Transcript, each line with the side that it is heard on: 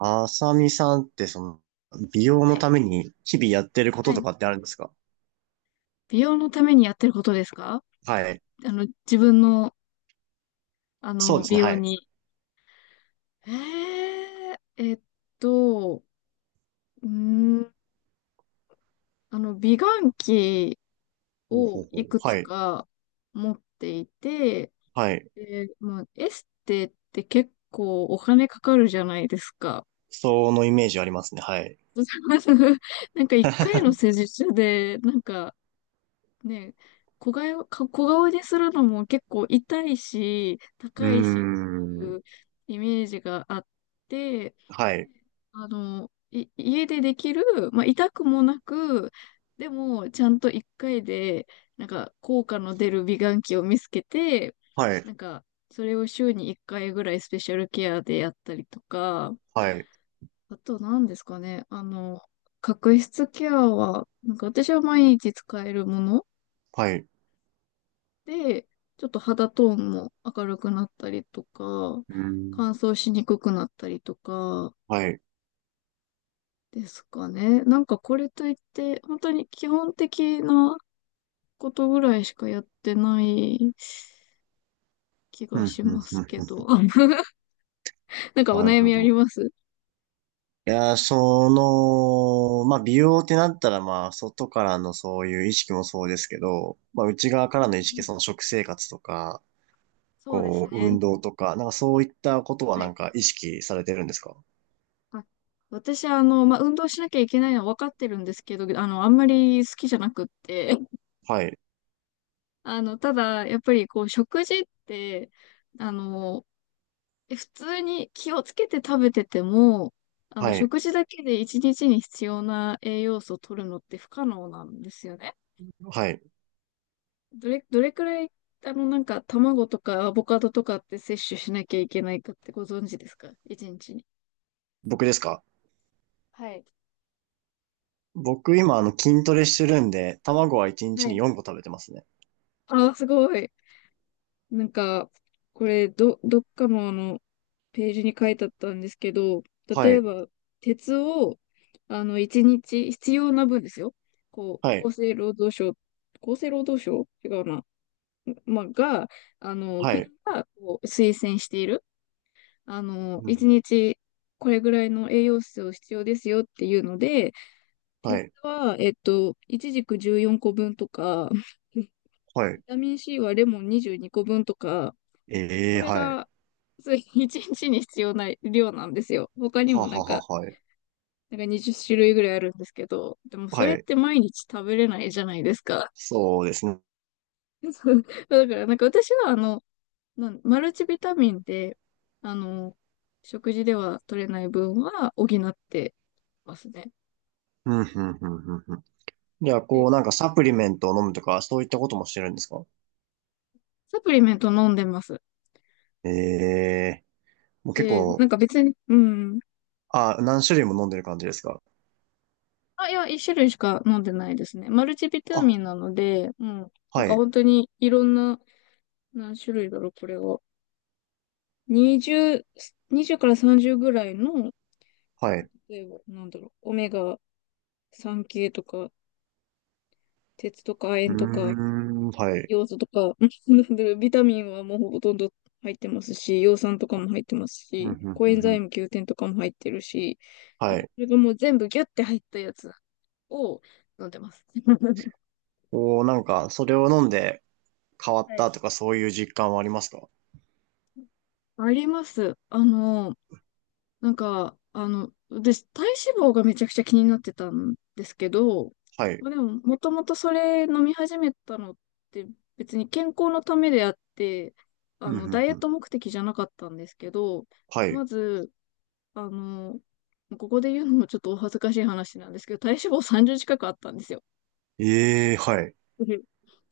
right: あさみさんって美容
left: は
right: の
left: い。
right: ために日々やってるこ
left: は
right: と
left: い。
right: とかってあるんですか？
left: 美容のためにやってることですか？
right: はい。
left: 自分の、
right: そうです
left: 美
right: ね、は
left: 容
right: い。
left: に。えー、えっと、うーん、美顔器
right: ほうほ
left: を
right: うほ
left: い
right: う。
left: くつ
right: はい。
left: か持っていて、
right: はい。
left: で、まあ、エステって結構お金かかるじゃないですか。
right: そのイメージありますね、はい。
left: なんか一回の施術で、なんかね、小顔にするのも結構痛いし、
right: うー
left: 高いしってい
right: ん。
left: うイメージがあって、
right: はい。
left: 家でできる、まあ、痛くもなく、でも、ちゃんと一回で、なんか、効果の出る美顔器を見つけて、
right: はい。
left: なんか、それを週に一回ぐらいスペシャルケアでやったりとか、
right: はい。
left: あと何ですかね、角質ケアは、なんか私は毎日使えるもの
right: はい。う
left: で、ちょっと肌トーンも明るくなったりとか、
right: ーん。
left: 乾燥しにくくなったりとか
right: はい。
left: ですかね。なんかこれといって、本当に基本的なことぐらいしかやってない気
right: うん、
left: が
right: うん、
left: し
right: うん、うん。
left: ますけど。なんかお
right: なる
left: 悩
right: ほ
left: みあり
right: ど。
left: ます？
right: いやー、まあ、美容ってなったら、まあ、外からのそういう意識もそうですけど、まあ、内側からの意識、その食生活とか、
left: そうです
right: こう、
left: ね。
right: 運動とか、なんかそういったことは
left: は
right: な
left: い。
right: んか意識されてるんですか？
left: あ、私、まあ、運動しなきゃいけないのは分かってるんですけど、あんまり好きじゃなくって、
right: はい、
left: ただ、やっぱりこう、食事って、あの、普通に気をつけて食べてても、
right: はい、
left: 食事だけで一日に必要な栄養素を取るのって不可能なんですよね。
right: はい。
left: どれくらい、なんか、卵とかアボカドとかって摂取しなきゃいけないかってご存知ですか一日に？
right: 僕ですか？
left: はい。
right: 僕今筋トレしてるんで、卵は1
left: は
right: 日に
left: い。
right: 4個食べてますね。
left: あーすごい。なんか、これ、どっかのページに書いてあったんですけど、例
right: は
left: え
right: い、
left: ば、鉄を、一日、必要な分ですよ。こ
right: は
left: う、
right: い、
left: 厚生労働省、厚生労働省違うな。まあ、が、あの、
right: は
left: 国
right: い、
left: がこう推薦している、
right: う
left: 一
right: ん、
left: 日、これぐらいの栄養素を必要ですよっていうので、
right: は
left: 鉄
right: い、
left: は、いちじく14個分とか、ビ
right: はい。
left: タミン C はレモン22個分とか、
right: え
left: こ
right: え、
left: れ
right: はい。
left: が、そう一日にちに必要な量なんですよ。他に
right: は
left: もな
right: は
left: ん
right: はは、
left: か、
right: はい。
left: なんか20種類ぐらいあるんですけど、でもそ
right: は
left: れっ
right: い。
left: て毎日食べれないじゃないですか。
right: そうですね。
left: そう。だからなんか私はマルチビタミンで、あの、食事では取れない分は補ってますね。
right: うん、うん、うん、うん。うん。じゃあ、こ
left: で、
right: う、なんかサプリメントを飲むとか、そういったこともしてるんですか？
left: サプリメント飲んでます。
right: ええ、もう結
left: で、
right: 構、
left: なんか別に、うん。
right: あ、何種類も飲んでる感じですか？
left: あ、いや、一種類しか飲んでないですね。マルチビタミン
right: あ、
left: なので、うん。なん
right: は
left: か
right: い、
left: 本当にいろんな、何種類だろう、これは。20、20から30ぐらいの、
right: はい。
left: 例えば、なんだろう、オメガ3系とか、鉄とか亜
right: うー
left: 鉛とか、
right: ん、はい。
left: ヨウ素とか、なんだろうビタミンはもうほとんど入ってますし、葉酸とかも入ってます
right: うん、
left: し、
right: うん、
left: コ
right: う
left: エン
right: ん、う
left: ザイ
right: ん、
left: ム Q10 とかも入ってるし、なん
right: は
left: か
right: い。
left: それがもう全部ギュッて入ったやつを飲んでます。
right: こう、なんか、それを飲んで変わっ
left: はい。
right: たとか、そういう実感はありますか？
left: あります。なんか、私、体脂肪がめちゃくちゃ気になってたんですけど、
right: はい。
left: まあ、でも、もともとそれ飲み始めたのって別に健康のためであって、
right: うん、う
left: ダ
right: ん、
left: イエ
right: う
left: ット
right: ん。
left: 目的じゃなかったんですけど、
right: はい。
left: まず、あの、ここで言うのもちょっとお恥ずかしい話なんですけど、体脂肪30近くあったんですよ。
right: ええ、はい。
left: うん。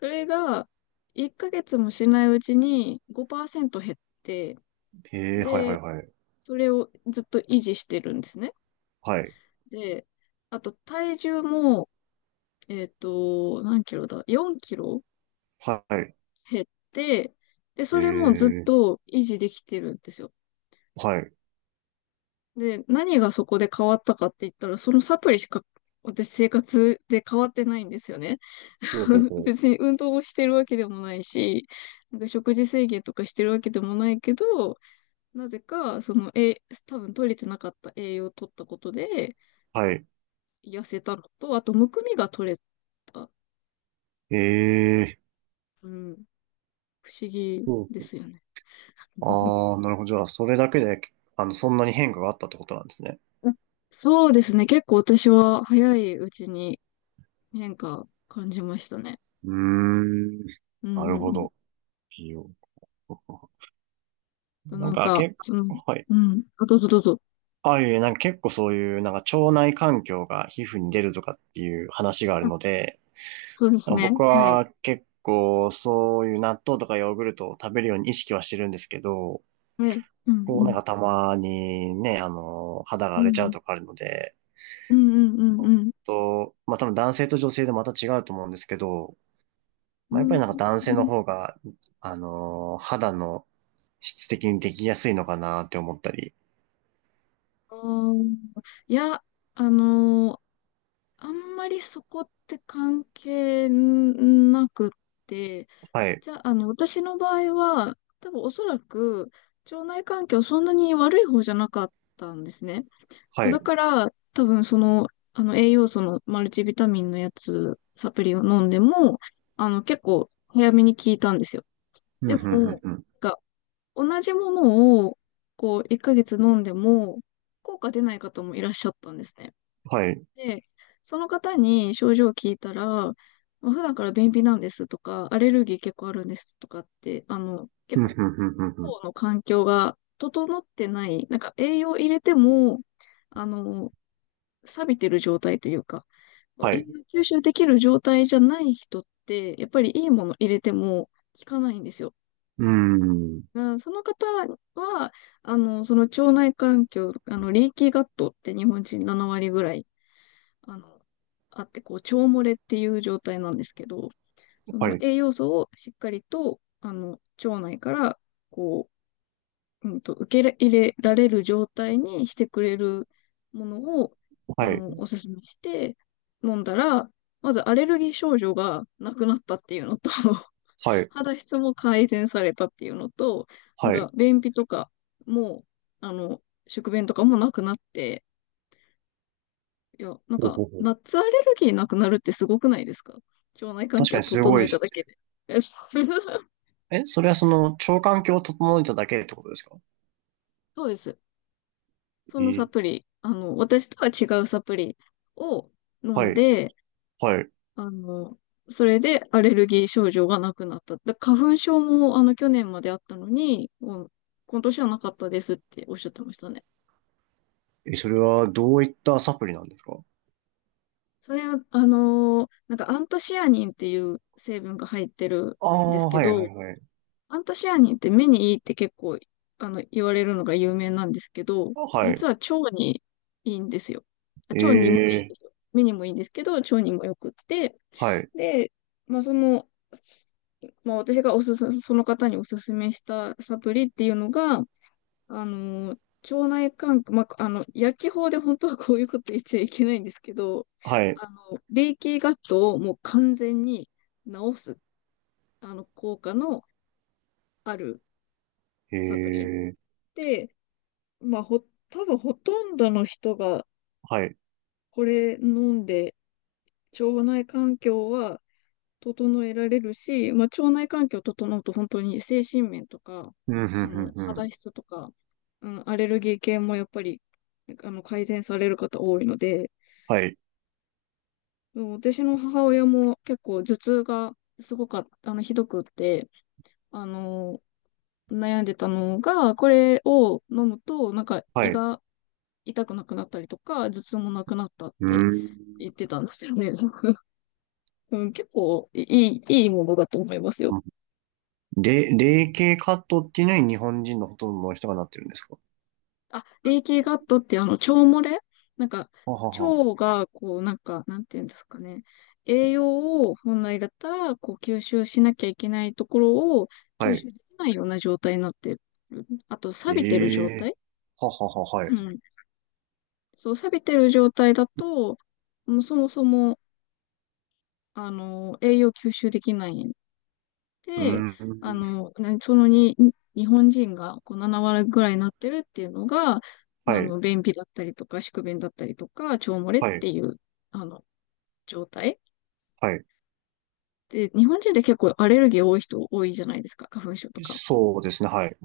left: それが、1ヶ月もしないうちに5%減って、
right: ええ、はい、は
left: で、
right: い、はい。
left: それをずっと維持してるんですね。
right: はい。
left: で、あと体重も、何キロだ？ 4 キロ
right: はい。
left: 減って、で、
right: え
left: それもずっ
right: え、
left: と維持できてるんですよ。
right: はい。
left: で、何がそこで変わったかって言ったら、そのサプリしか私生活で変わってないんですよね。
right: ほうほう ほう。
left: 別に運動をしてるわけでもないし、なんか食事制限とかしてるわけでもないけど、なぜか、その、多分取れてなかった栄養を取ったことで、
right: はい。
left: 痩せたのと、あと、むくみが取れた。
right: ええ、
left: うん。不思議
right: ほう
left: で
right: ほ
left: すよね。
right: う。ああ、なるほど。じゃあ、それだけで、そんなに変化があったってことなんですね。
left: そうですね。結構私は早いうちに変化感じましたね。
right: うーん。
left: うん
right: なる
left: う
right: ほ
left: んうん。
right: ど。いいよ。
left: と
right: な
left: な
right: ん
left: ん
right: か、
left: か、その、
right: はい。
left: うん。あ、どうぞどうぞ。
right: ああいう、なんか結構そういう、なんか腸内環境が皮膚に出るとかっていう話がある
left: あ、
right: ので、
left: そうです
right: なんか僕
left: ね。はい。
right: は結構そういう納豆とかヨーグルトを食べるように意識はしてるんですけど、
left: はい。うん
right: こう
left: う
right: なん
left: ん。
right: かたまにね、肌が
left: うん
right: 荒
left: う
right: れちゃう
left: ん。
right: とかあるので、
left: うんうんう
right: ちょ
left: ん
right: っ
left: うん。
right: と、まあ多分男性と女性でまた違うと思うんですけど、
left: う
right: まあやっぱり
left: ん。
right: なんか男性の方が、肌の質的にできやすいのかなって思ったり、
left: あーいや、あのーあんまりそこって関係なくって、
right: はい、
left: じゃあ、私の場合は、多分おそらく、腸内環境そんなに悪い方じゃなかったんですね。
right: はい、
left: だから、多分その、栄養素のマルチビタミンのやつ、サプリを飲んでも、結構早めに効いたんですよ。
right: うん、う
left: で
right: ん、うん、
left: も、
right: うん、
left: なんか、同じものを、こう、1ヶ月飲んでも、効果出ない方もいらっしゃったんですね。
right: はい、
left: で、その方に症状を聞いたら、まあ、普段から便秘なんですとか、アレルギー結構あるんですとかって、
right: う
left: 結
right: ん、う
left: 構
right: ん、うん、うん。うん、
left: の環境が整ってない、なんか栄養入れても、あの、錆びてる状態というか、
right: は
left: 栄
right: い。う
left: 養吸収できる状態じゃない人って、やっぱりいいもの入れても効かないんですよ。
right: ーん。
left: だからその方は、その腸内環境、リーキーガットって日本人7割ぐらいあの、あって、こう、腸漏れっていう状態なんですけど、そ
right: は
left: の
right: い。
left: 栄養素をしっかりと、腸内から、こう、受け入れられる状態にしてくれるものを、
right: はい。
left: おすすめして飲んだら、まずアレルギー症状がなくなったっていうのと
right: はい。
left: 肌質も改善されたっていうのと、なん
right: はい。
left: か、便秘とかも、あの、宿便とかもなくなって、いや、なん
right: ほうほ
left: か、
right: うほう。
left: ナッツアレルギーなくなるってすごくないですか？腸内環
right: 確か
left: 境
right: にすご
left: 整
right: いっ
left: えた
right: す。
left: だけで。そう。
right: え、それは腸環境を整えただけってことですか？
left: そうです。そ
right: え
left: のサプ
right: ー、
left: リ、私とは違うサプリを飲
right: は
left: ん
right: い。
left: で、
right: はい。
left: あの、それでアレルギー症状がなくなった。花粉症も、去年まであったのに、もう今年はなかったですっておっしゃってましたね。
right: え、それはどういったサプリなんですか？
left: それ、なんかアントシアニンっていう成分が入ってる
right: あ、
left: んです
right: あー、
left: け
right: はい、
left: ど、
right: はい、はい。
left: アントシアニンって目にいいって結構、言われるのが有名なんですけど、
right: あ、は
left: 実
right: い。
left: は腸にいいんですよ。あ、
right: え
left: 腸にもいいんで
right: ー、
left: すよ。目にもいいんですけど、腸にもよくって、
right: はい。
left: で、まあ、その、まあ、私がおすす、その方におすすめしたサプリっていうのが、あの、腸内環境、まあ、薬機法で本当はこういうこと言っちゃいけないんですけど、
right: はい。
left: レーキーガットをもう完全に治す、効果のある
right: え
left: サプリ。
right: ー、
left: で、まあ、多分ほとんどの人が
right: はい。
left: これ飲んで、腸内環境は整えられるし、まあ、腸内環境整うと本当に精神面とか、
right: うん、ふん、ふん、ふ
left: 肌
right: ん。
left: 質とか、うん、アレルギー系もやっぱり、改善される方多いので、
right: はい。
left: うん、私の母親も結構頭痛がすごかった、ひどくって、あの、悩んでたのが、これを飲むと、なんか
right: は
left: 胃
right: い。
left: が痛くなくなったりとか、頭痛もなくなったっ
right: うー
left: て
right: ん。
left: 言ってたんですよね。うん、結構いいものだと思いますよ。
right: 霊系カットっていうのに日本人のほとんどの人がなってるんですか？
left: あ、レイキーガットって腸漏れなんか、
right: ははは。
left: 腸がこうなんか、なんていうんですかね。栄養を本来だったらこう吸収しなきゃいけないところを
right: は
left: 吸
right: い。
left: 収できないような状態になってる。あと、
right: え
left: 錆びてる状
right: え、
left: 態。
right: ははは、はい。
left: う
right: う
left: ん。そう、錆びてる状態だと、もうそもそも、栄養吸収できない
right: ー
left: で、あ
right: ん。
left: の、なそのに、に日本人がこう7割ぐらいになってるっていうのが、ま
right: は
left: あ、
right: い、
left: 便秘だったりとか、宿便だったりとか、腸漏れっ
right: はい、
left: ていう、あの、状態。
right: はい。
left: で、日本人って結構アレルギー多い人多いじゃないですか、花粉症とか。
right: そうですね、はい。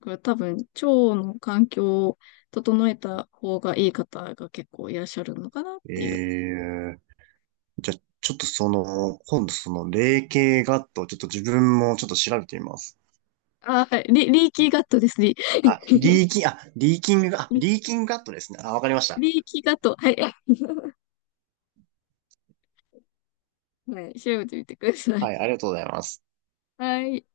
left: これ多分、腸の環境を整えた方がいい方が結構いらっしゃるのかなっ
right: え
left: ていう。
right: え、じゃあ、ちょっと今度霊系ガット、ちょっと自分もちょっと調べてみます。
left: あ、はい、リーキーガットですね。リ、
right: あ、リ ーキン、あ、リーキング、あ、
left: リ
right: リーキングガットですね。あ、わかりました。
left: リーキーガット。はい。はい、調べてみてください。
right: はい、ありがとうございます。
left: はい。